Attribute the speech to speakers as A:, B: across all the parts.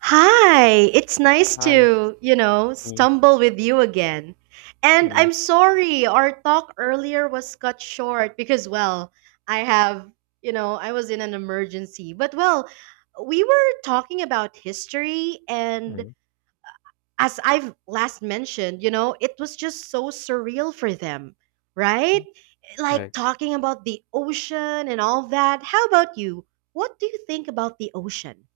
A: Hi, it's nice
B: Hi.
A: to, you know,
B: Mm,
A: stumble with you again. And
B: mm,
A: I'm sorry, our talk earlier was cut short because, well, I have, I was in an emergency. But, well, we were talking about history, and
B: mm,
A: as I've last mentioned, it was just so surreal for them, right?
B: mm.
A: Like
B: Right.
A: talking about the ocean and all that. How about you? What do you think about the ocean?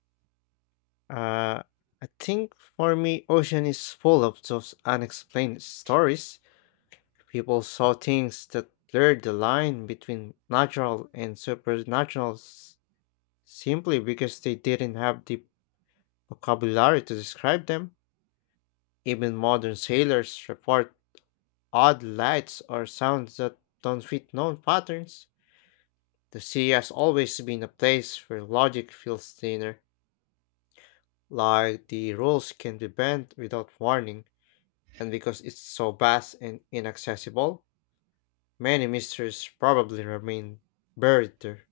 B: Uh, I think for me, ocean is full of those unexplained stories. People saw things that blurred the line between natural and supernatural simply because they didn't have the vocabulary to describe them. Even modern sailors report odd lights or sounds that don't fit known patterns. The sea has always been a place where logic feels thinner. Like the rules can be bent without warning, and because it's so vast and inaccessible, many mysteries probably remain buried there.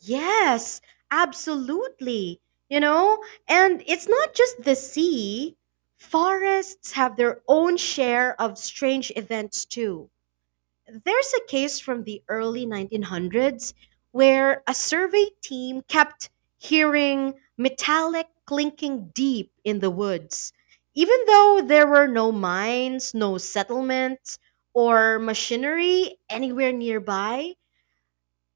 A: Yes, absolutely. You know, and it's not just the sea. Forests have their own share of strange events too. There's a case from the early 1900s where a survey team kept hearing metallic clinking deep in the woods. Even though there were no mines, no settlements, or machinery anywhere nearby,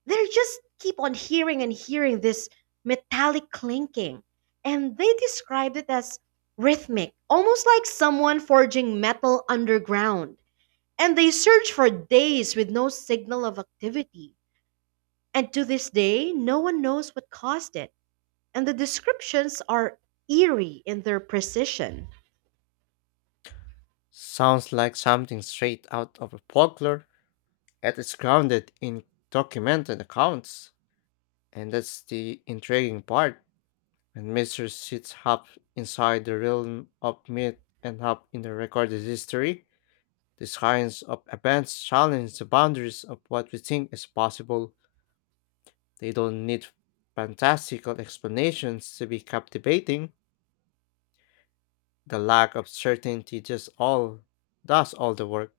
A: they just keep on hearing and hearing this metallic clinking. And they described it as rhythmic, almost like someone forging metal underground. And they searched for days with no signal of activity. And to this day, no one knows what caused it. And the descriptions are eerie in their precision.
B: Sounds like something straight out of a folklore, yet it's grounded in documented accounts. And that's the intriguing part, when mystery sits half inside the realm of myth and half in the recorded history. The science of events challenges the boundaries of what we think is possible. They don't need fantastical explanations to be captivating. The lack of certainty just all does all the work.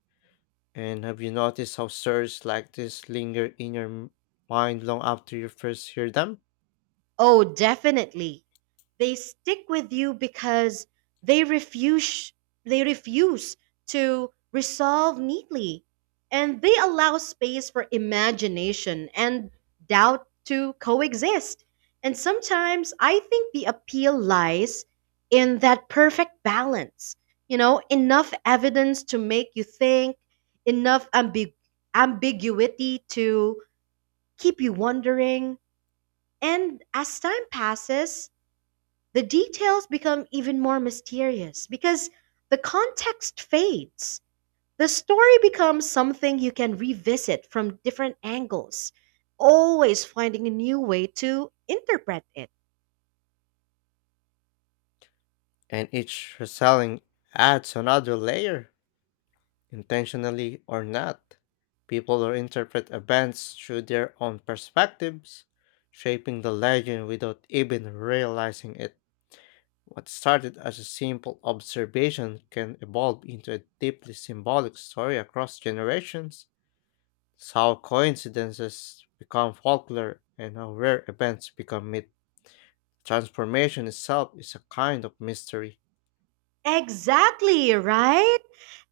B: And have you noticed how stories like this linger in your mind long after you first hear them?
A: Oh, definitely. They stick with you because they refuse they refuse to resolve neatly, and they allow space for imagination and doubt to coexist. And sometimes I think the appeal lies in that perfect balance. You know, enough evidence to make you think, enough ambiguity to keep you wondering, and as time passes, the details become even more mysterious because the context fades. The story becomes something you can revisit from different angles, always finding a new way to interpret it.
B: And each retelling adds another layer, intentionally or not. People will interpret events through their own perspectives, shaping the legend without even realizing it. What started as a simple observation can evolve into a deeply symbolic story across generations. It's how coincidences become folklore and how rare events become myth. Transformation itself is a kind of mystery.
A: Exactly, right?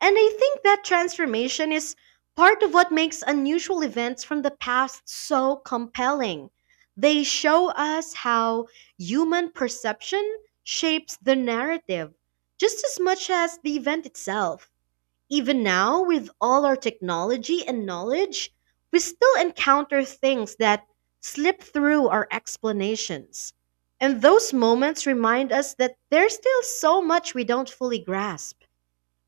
A: And I think that transformation is part of what makes unusual events from the past so compelling. They show us how human perception shapes the narrative just as much as the event itself. Even now, with all our technology and knowledge, we still encounter things that slip through our explanations. And those moments remind us that there's still so much we don't fully grasp.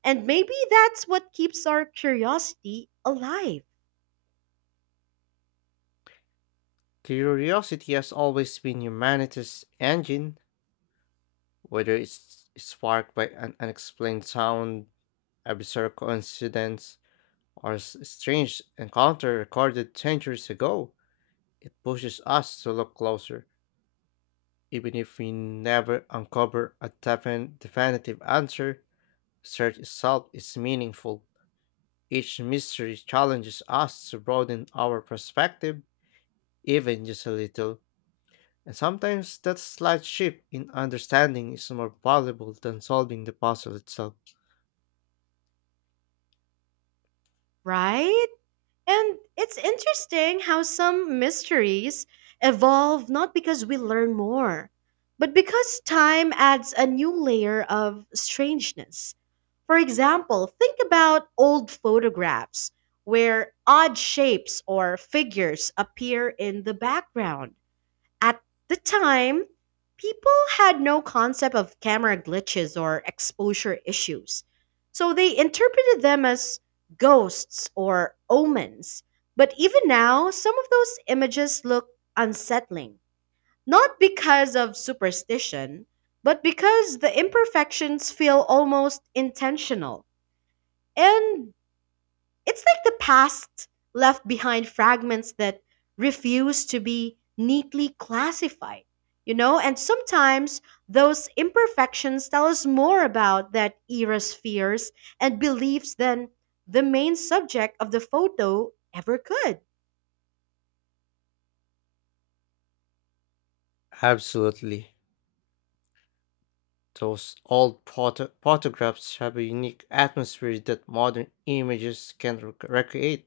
A: And maybe that's what keeps our curiosity alive,
B: Curiosity has always been humanity's engine, whether it's sparked by an unexplained sound, a bizarre coincidence, or a strange encounter recorded centuries ago. It pushes us to look closer. Even if we never uncover a definitive answer, search itself is meaningful. Each mystery challenges us to broaden our perspective, even just a little. And sometimes that slight shift in understanding is more valuable than solving the puzzle itself.
A: right? And it's interesting how some mysteries evolve not because we learn more, but because time adds a new layer of strangeness. For example, think about old photographs where odd shapes or figures appear in the background. At the time, people had no concept of camera glitches or exposure issues, so they interpreted them as ghosts or omens. But even now, some of those images look unsettling, not because of superstition, but because the imperfections feel almost intentional. And it's like the past left behind fragments that refuse to be neatly classified, you know? And sometimes those imperfections tell us more about that era's fears and beliefs than the main subject of the photo ever could.
B: Absolutely. Those old photographs have a unique atmosphere that modern images can't recreate.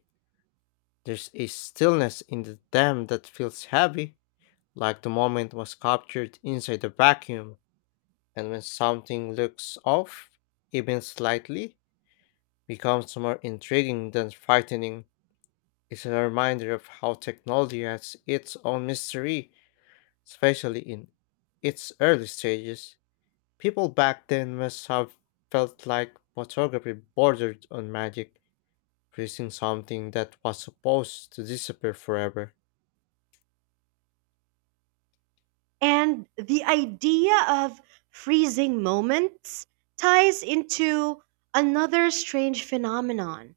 B: There's a stillness in the dam that feels heavy, like the moment was captured inside a vacuum, and when something looks off, even slightly, becomes more intriguing than frightening. It's a reminder of how technology has its own mystery, especially in its early stages. People back then must have felt like photography bordered on magic, producing something that was supposed to disappear forever.
A: And the idea of freezing moments ties into another strange phenomenon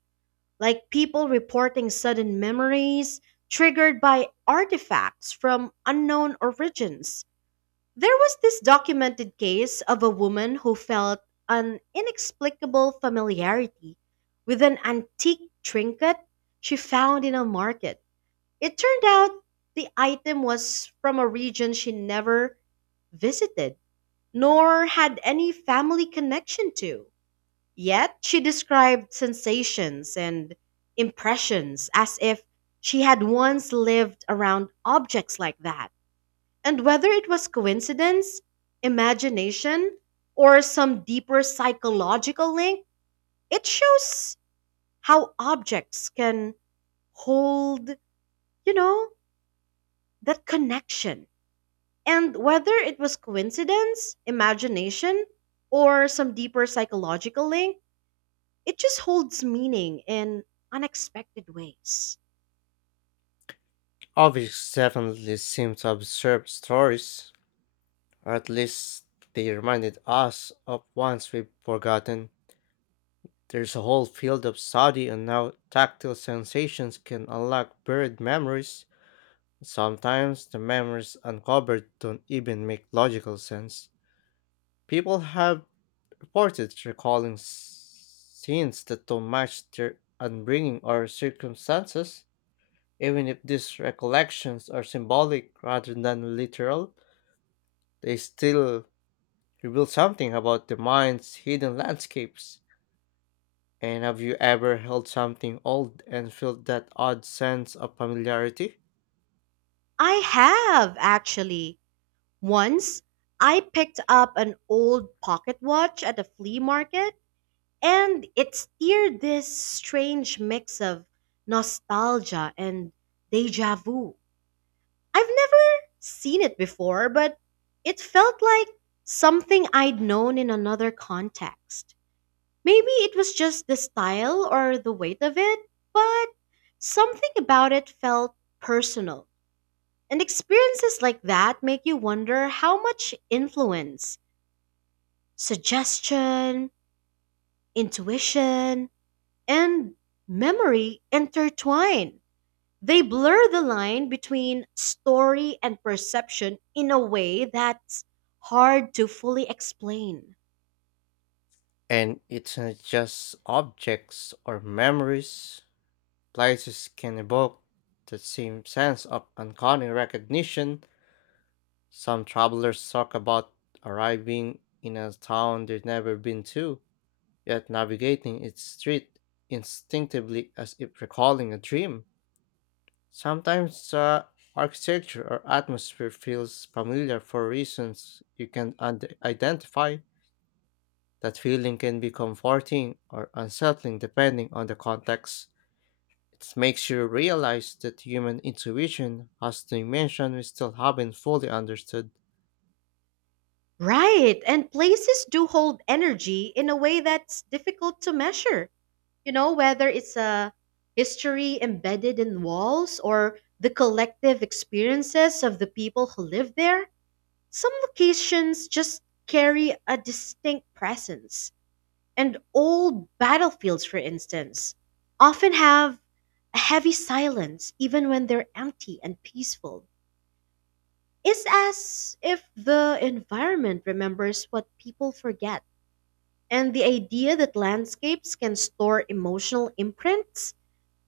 A: like people reporting sudden memories triggered by artifacts from unknown origins. There was this documented case of a woman who felt an inexplicable familiarity with an antique trinket she found in a market. It turned out the item was from a region she never visited nor had any family connection to. Yet she described sensations and impressions as if she had once lived around objects like that. And whether it was coincidence, imagination, or some deeper psychological link, it shows how objects can hold, you know, that connection. And whether it was coincidence, imagination, or some deeper psychological link, it just holds meaning in unexpected ways.
B: Objects definitely seem to absorb stories, or at least they reminded us of ones we've forgotten. There's a whole field of study on how tactile sensations can unlock buried memories. Sometimes the memories uncovered don't even make logical sense. People have reported recalling scenes that don't match their upbringing or circumstances. Even if these recollections are symbolic rather than literal, they still reveal something about the mind's hidden landscapes. And have you ever held something old and felt that odd sense of familiarity?
A: I have actually. Once I picked up an old pocket watch at a flea market, and it stirred this strange mix of nostalgia and deja vu. I've never seen it before, but it felt like something I'd known in another context. Maybe it was just the style or the weight of it, but something about it felt personal. And experiences like that make you wonder how much influence, suggestion, intuition, and memory intertwine. They blur the line between story and perception in a way that's hard to fully explain.
B: And it's not just objects or memories. Places can evoke the same sense of uncanny recognition. Some travelers talk about arriving in a town they've never been to, yet navigating its street instinctively as if recalling a dream. Sometimes the architecture or atmosphere feels familiar for reasons you can identify. That feeling can be comforting or unsettling depending on the context. It makes you realize that human intuition has a dimension we still haven't fully understood.
A: Right. And places do hold energy in a way that's difficult to measure. Whether it's a history embedded in walls or the collective experiences of the people who live there, some locations just carry a distinct presence. And old battlefields, for instance, often have a heavy silence even when they're empty and peaceful. It's as if the environment remembers what people forget. And the idea that landscapes can store emotional imprints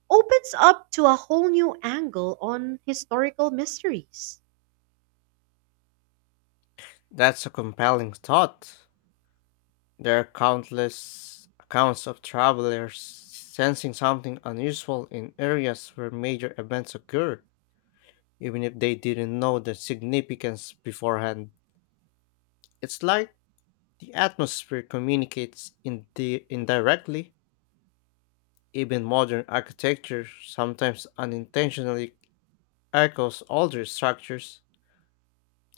A: opens up to a whole new angle on historical mysteries.
B: That's a compelling thought. There are countless accounts of travelers sensing something unusual in areas where major events occur even if they didn't know the significance beforehand. It's like the atmosphere communicates in the indirectly. Even modern architecture sometimes unintentionally echoes older structures,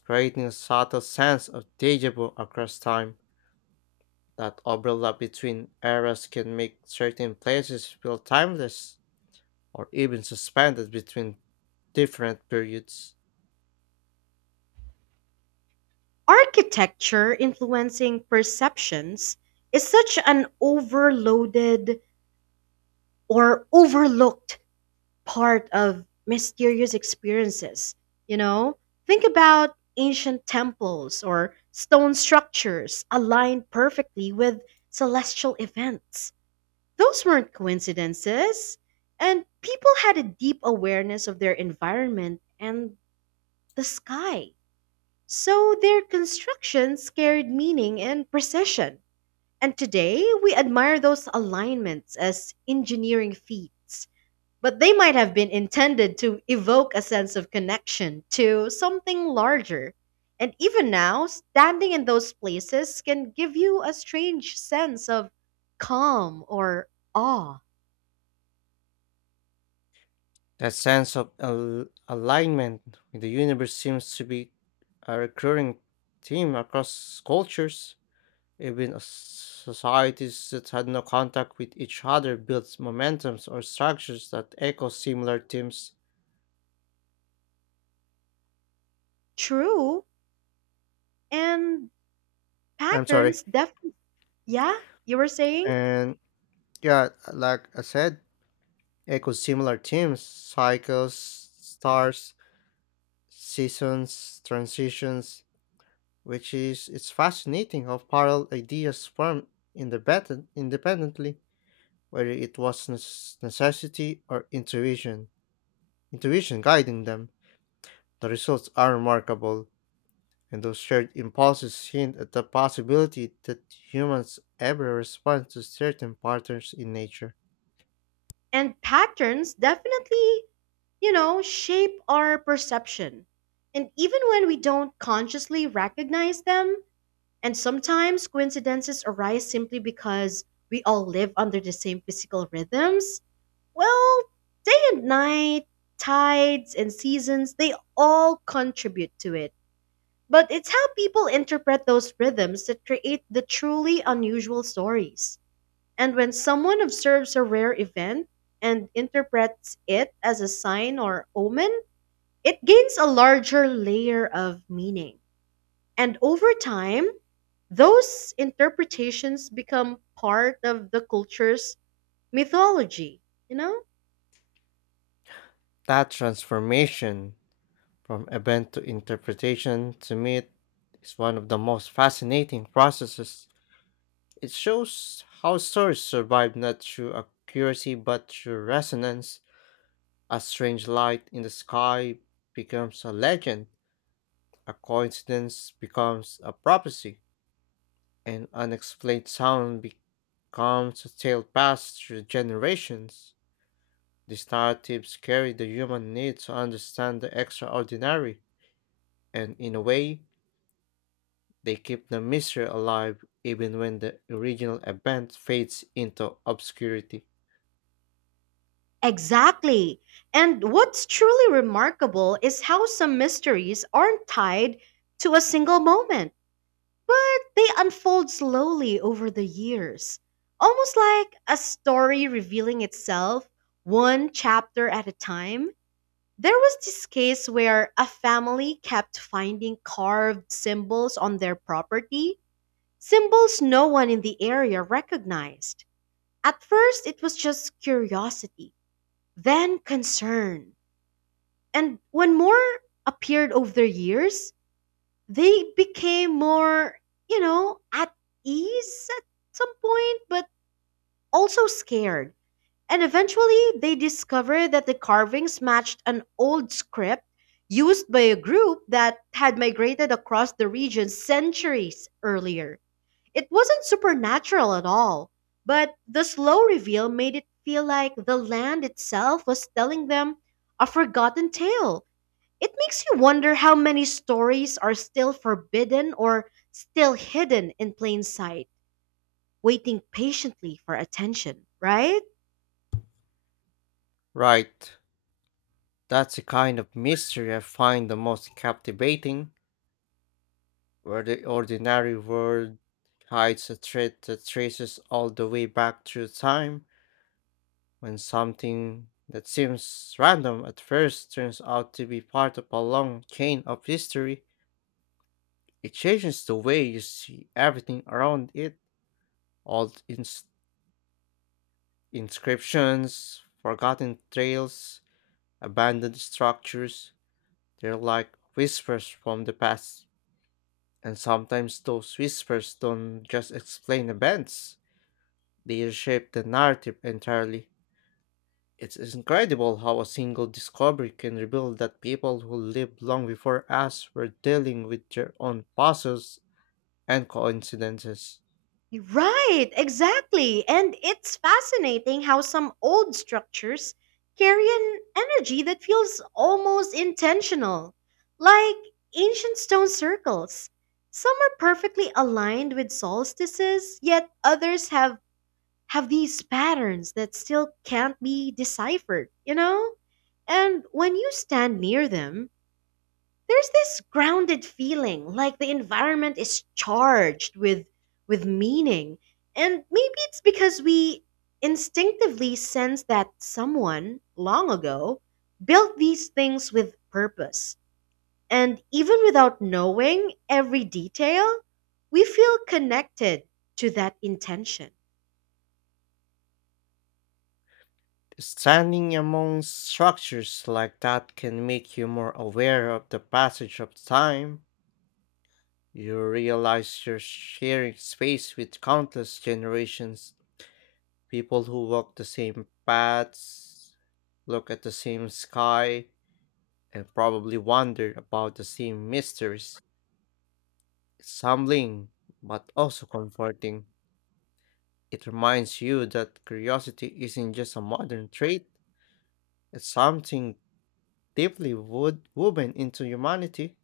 B: creating a subtle sense of deja vu across time. That overlap between eras can make certain places feel timeless or even suspended between different periods.
A: Architecture influencing perceptions is such an overloaded or overlooked part of mysterious experiences. You know, think about ancient temples or stone structures aligned perfectly with celestial events. Those weren't coincidences. And people had a deep awareness of their environment and the sky. So their constructions carried meaning and precision. And today, we admire those alignments as engineering feats. But they might have been intended to evoke a sense of connection to something larger. And even now, standing in those places can give you a strange sense of calm or awe.
B: That sense of alignment with the universe seems to be a recurring theme across cultures. Even as societies that had no contact with each other built momentums or structures that echo similar themes.
A: True. And
B: I'm sorry.
A: patterns definitely, yeah, you were saying?
B: And yeah, like I said, echo similar themes, cycles, stars, seasons, transitions, which is it's fascinating how parallel ideas form independently, whether it was necessity or intuition guiding them. The results are remarkable, and those shared impulses hint at the possibility that humans ever respond to certain patterns in nature.
A: And patterns definitely, shape our perception. And even when we don't consciously recognize them, and sometimes coincidences arise simply because we all live under the same physical rhythms, well, day and night, tides and seasons, they all contribute to it. But it's how people interpret those rhythms that create the truly unusual stories. And when someone observes a rare event and interprets it as a sign or omen, it gains a larger layer of meaning. And over time, those interpretations become part of the culture's mythology, you know?
B: That transformation from event to interpretation to me is one of the most fascinating processes. It shows how stories survive not through accuracy but through resonance. A strange light in the sky becomes a legend, a coincidence becomes a prophecy, an unexplained sound becomes a tale passed through generations. These narratives carry the human need to understand the extraordinary, and in a way, they keep the mystery alive even when the original event fades into obscurity.
A: Exactly. And what's truly remarkable is how some mysteries aren't tied to a single moment, but they unfold slowly over the years, almost like a story revealing itself one chapter at a time. There was this case where a family kept finding carved symbols on their property, symbols no one in the area recognized. At first, it was just curiosity, then concern. And when more appeared over the years, they became more, at ease at some point, but also scared. And eventually, they discovered that the carvings matched an old script used by a group that had migrated across the region centuries earlier. It wasn't supernatural at all, but the slow reveal made it feel like the land itself was telling them a forgotten tale. It makes you wonder how many stories are still forbidden or still hidden in plain sight, waiting patiently for attention, right?
B: Right, that's the kind of mystery I find the most captivating, where the ordinary world hides a threat that traces all the way back through time. When something that seems random at first turns out to be part of a long chain of history, it changes the way you see everything around it. Old inscriptions, forgotten trails, abandoned structures, they're like whispers from the past. And sometimes those whispers don't just explain events. They reshape the narrative entirely. It's incredible how a single discovery can reveal that people who lived long before us were dealing with their own puzzles and coincidences.
A: Right, exactly. And it's fascinating how some old structures carry an energy that feels almost intentional, like ancient stone circles. Some are perfectly aligned with solstices, yet others have these patterns that still can't be deciphered, you know? And when you stand near them, there's this grounded feeling like the environment is charged with meaning. And maybe it's because we instinctively sense that someone long ago built these things with purpose. And even without knowing every detail, we feel connected to that intention.
B: Standing among structures like that can make you more aware of the passage of time. You realize you're sharing space with countless generations, people who walk the same paths, look at the same sky, and probably wondered about the same mysteries. It's humbling, but also comforting. It reminds you that curiosity isn't just a modern trait, it's something deeply woven into humanity.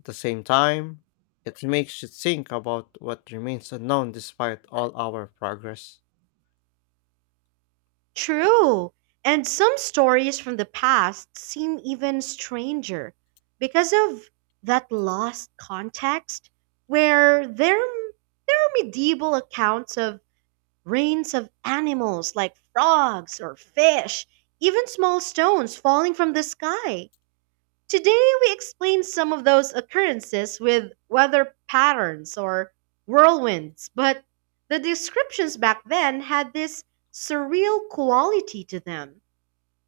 B: At the same time, it makes you think about what remains unknown despite all our progress.
A: True. And some stories from the past seem even stranger because of that lost context where there are medieval accounts of reigns of animals like frogs or fish, even small stones falling from the sky. Today, we explain some of those occurrences with weather patterns or whirlwinds, but the descriptions back then had this surreal quality to them.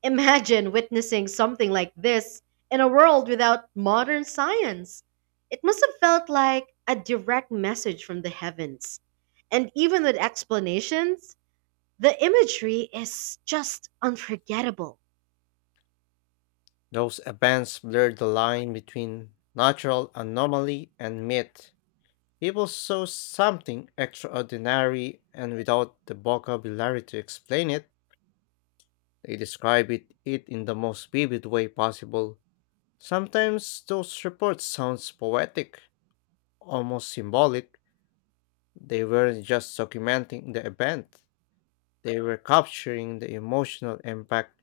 A: Imagine witnessing something like this in a world without modern science. It must have felt like a direct message from the heavens. And even with explanations, the imagery is just unforgettable.
B: Those events blur the line between natural anomaly and myth. People saw something extraordinary, and without the vocabulary to explain it, they describe it in the most vivid way possible. Sometimes those reports sounds poetic, almost symbolic. They weren't just documenting the event, they were capturing the emotional impact.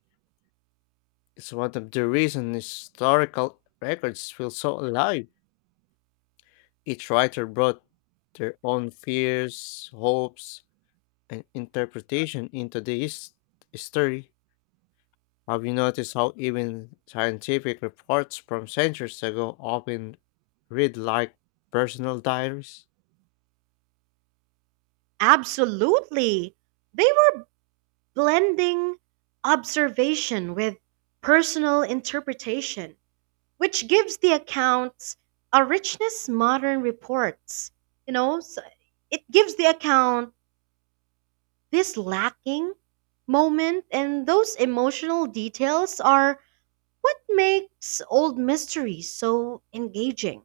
B: It's one of the reasons historical records feel so alive. Each writer brought their own fears, hopes, and interpretation into the story. Have you noticed how even scientific reports from centuries ago often read like personal diaries?
A: Absolutely. They were blending observation with personal interpretation, which gives the accounts a richness modern reports. You know, s- it gives the account this lacking moment, and those emotional details are what makes old mysteries so engaging.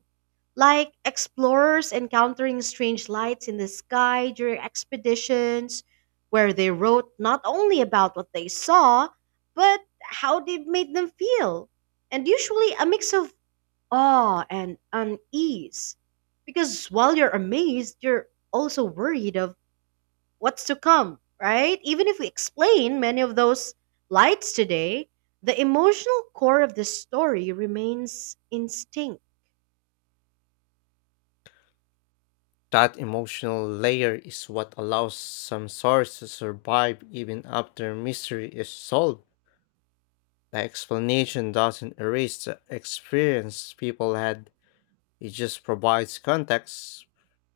A: Like explorers encountering strange lights in the sky during expeditions, where they wrote not only about what they saw, but how they made them feel. And usually a mix of awe and unease. Because while you're amazed, you're also worried of what's to come, right? Even if we explain many of those lights today, the emotional core of the story remains instinct.
B: That emotional layer is what allows some stories to survive even after mystery is solved. The explanation doesn't erase the experience people had, it just provides context.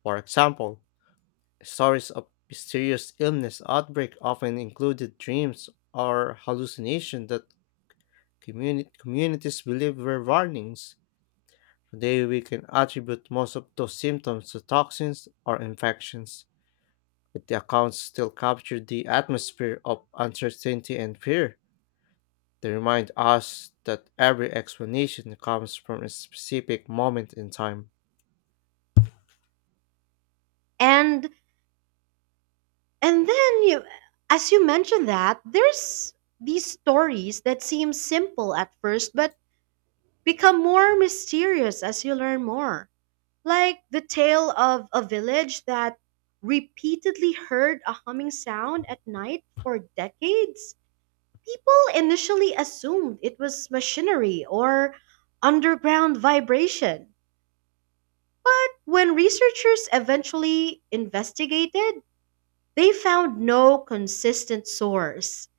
B: For example, stories of mysterious illness outbreak often included dreams or hallucination that communities believe were warnings. Today, we can attribute most of those symptoms to toxins or infections, but the accounts still capture the atmosphere of uncertainty and fear. They remind us that every explanation comes from a specific moment in time.
A: And and then you as you mentioned that, there's these stories that seem simple at first but become more mysterious as you learn more. Like the tale of a village that repeatedly heard a humming sound at night for decades. People initially assumed it was machinery or underground vibration. But when researchers eventually investigated, they found no consistent source.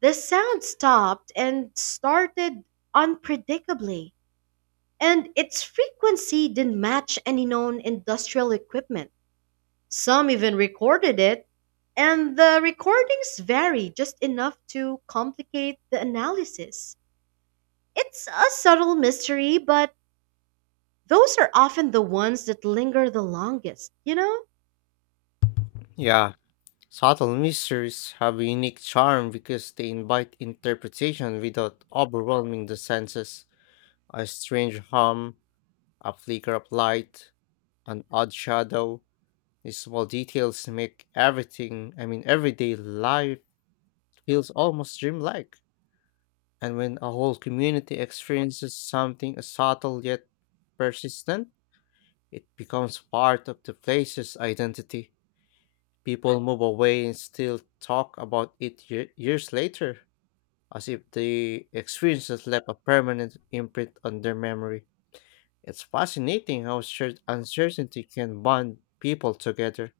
A: The sound stopped and started unpredictably, and its frequency didn't match any known industrial equipment. Some even recorded it, and the recordings vary just enough to complicate the analysis. It's a subtle mystery, but those are often the ones that linger the longest, you know?
B: Yeah, subtle mysteries have a unique charm because they invite interpretation without overwhelming the senses. A strange hum, a flicker of light, an odd shadow, these small details make I mean, everyday life feels almost dreamlike. And when a whole community experiences something as subtle yet persistent, it becomes part of the place's identity. People move away and still talk about it years later, as if the experiences left a permanent imprint on their memory. It's fascinating how uncertainty can bond people together.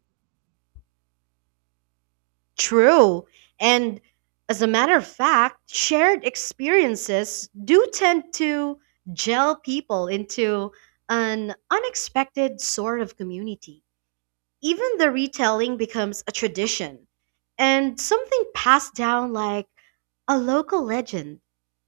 A: True. And as a matter of fact, shared experiences do tend to gel people into an unexpected sort of community. Even the retelling becomes a tradition and something passed down like a local legend.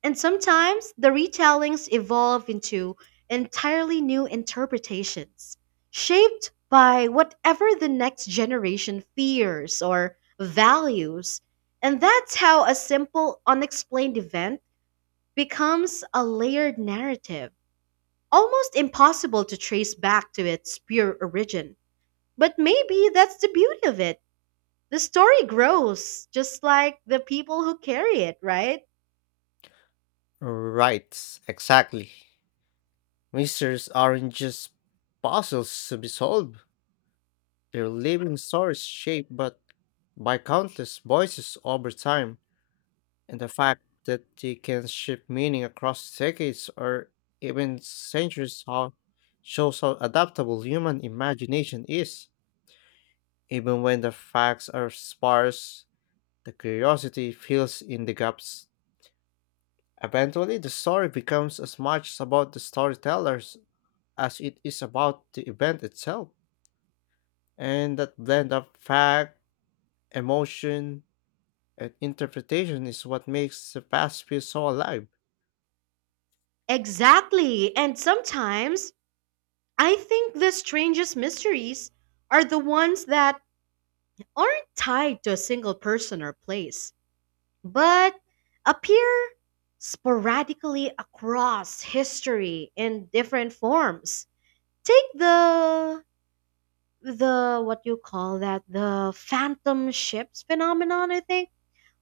A: And sometimes the retellings evolve into entirely new interpretations, shaped by whatever the next generation fears or values. And that's how a simple, unexplained event becomes a layered narrative, almost impossible to trace back to its pure origin. But maybe that's the beauty of it. The story grows, just like the people who carry it, right?
B: Right, exactly. Mysteries aren't just puzzles to be solved, they're living stories shaped but by countless voices over time, and the fact that they can shift meaning across decades or even centuries shows how adaptable human imagination is. Even when the facts are sparse, the curiosity fills in the gaps. Eventually, the story becomes as much about the storytellers as it is about the event itself. And that blend of fact, emotion, and interpretation is what makes the past feel so alive.
A: Exactly. And sometimes I think the strangest mysteries are the ones that aren't tied to a single person or place, but appear sporadically across history in different forms. Take the what you call that the phantom ships phenomenon, I think.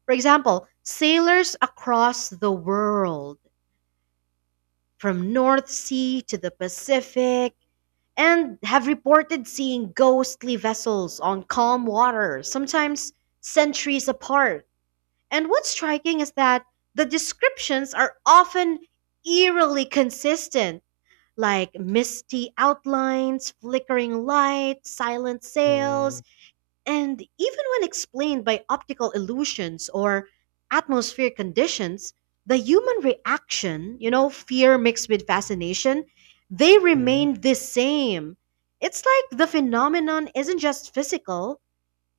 A: For example, sailors across the world, from North Sea to the Pacific, and have reported seeing ghostly vessels on calm water, sometimes centuries apart. And what's striking is that the descriptions are often eerily consistent, like misty outlines, flickering lights, silent
B: Mhm.
A: sails, and even when explained by optical illusions or atmospheric conditions, the human reaction, fear mixed with fascination, they remain the same. It's like the phenomenon isn't just physical,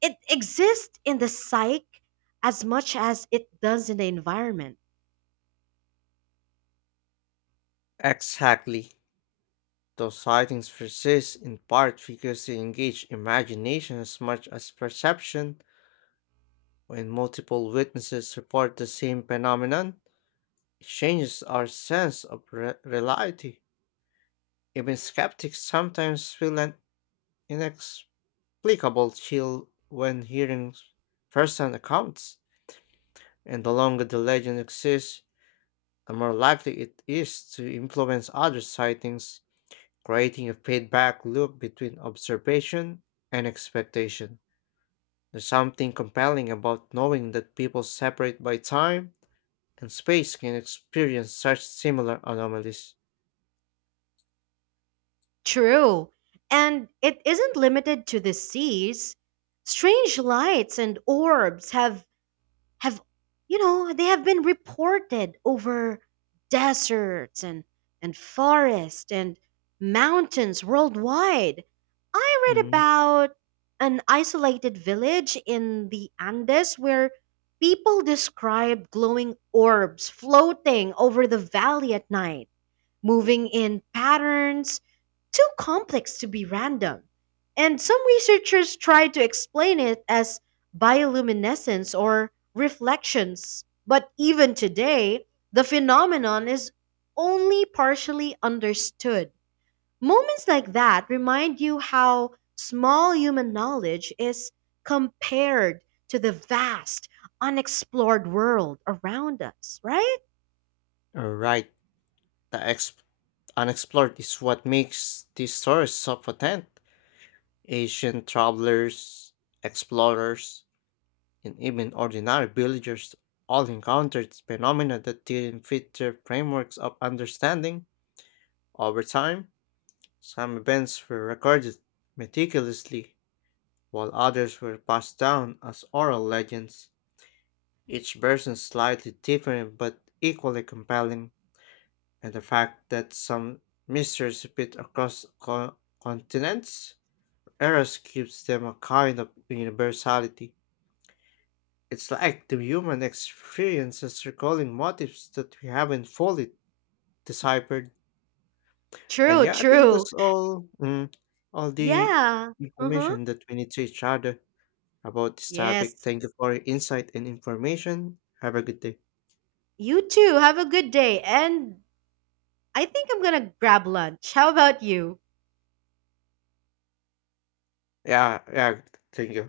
A: it exists in the psyche as much as it does in the environment.
B: Exactly. Those sightings persist in part because they engage imagination as much as perception. When multiple witnesses report the same phenomenon, it changes our sense of reality. Even skeptics sometimes feel an inexplicable chill when hearing first-hand accounts, and the longer the legend exists, the more likely it is to influence other sightings, creating a feedback loop between observation and expectation. There's something compelling about knowing that people separate by time and space can experience such similar anomalies.
A: True. And it isn't limited to the seas. Strange lights and orbs have they have been reported over deserts and forests and mountains worldwide. I read
B: Mm.
A: about an isolated village in the Andes where people described glowing orbs floating over the valley at night, moving in patterns too complex to be random. And some researchers try to explain it as bioluminescence or reflections. But even today, the phenomenon is only partially understood. Moments like that remind you how small human knowledge is compared to the vast, unexplored world around us, right?
B: Right, the unexplored is what makes these stories so potent. Asian travelers, explorers, and even ordinary villagers all encountered phenomena that didn't fit their frameworks of understanding. Over time, some events were recorded meticulously, while others were passed down as oral legends, each version slightly different but equally compelling, and the fact that some mysteries repeat across continents, eras gives them a kind of universality. It's like the human experience is recalling motifs that we haven't fully deciphered. And
A: True,
B: yeah, I think
A: true.
B: that's all all the
A: Yeah. Uh huh.
B: information that we need to each other about this topic.
A: Yes.
B: Thank you for your insight and information. Have a good day.
A: You too. Have a good day. And I think I'm going to grab lunch. How about you?
B: Yeah, yeah, thank you.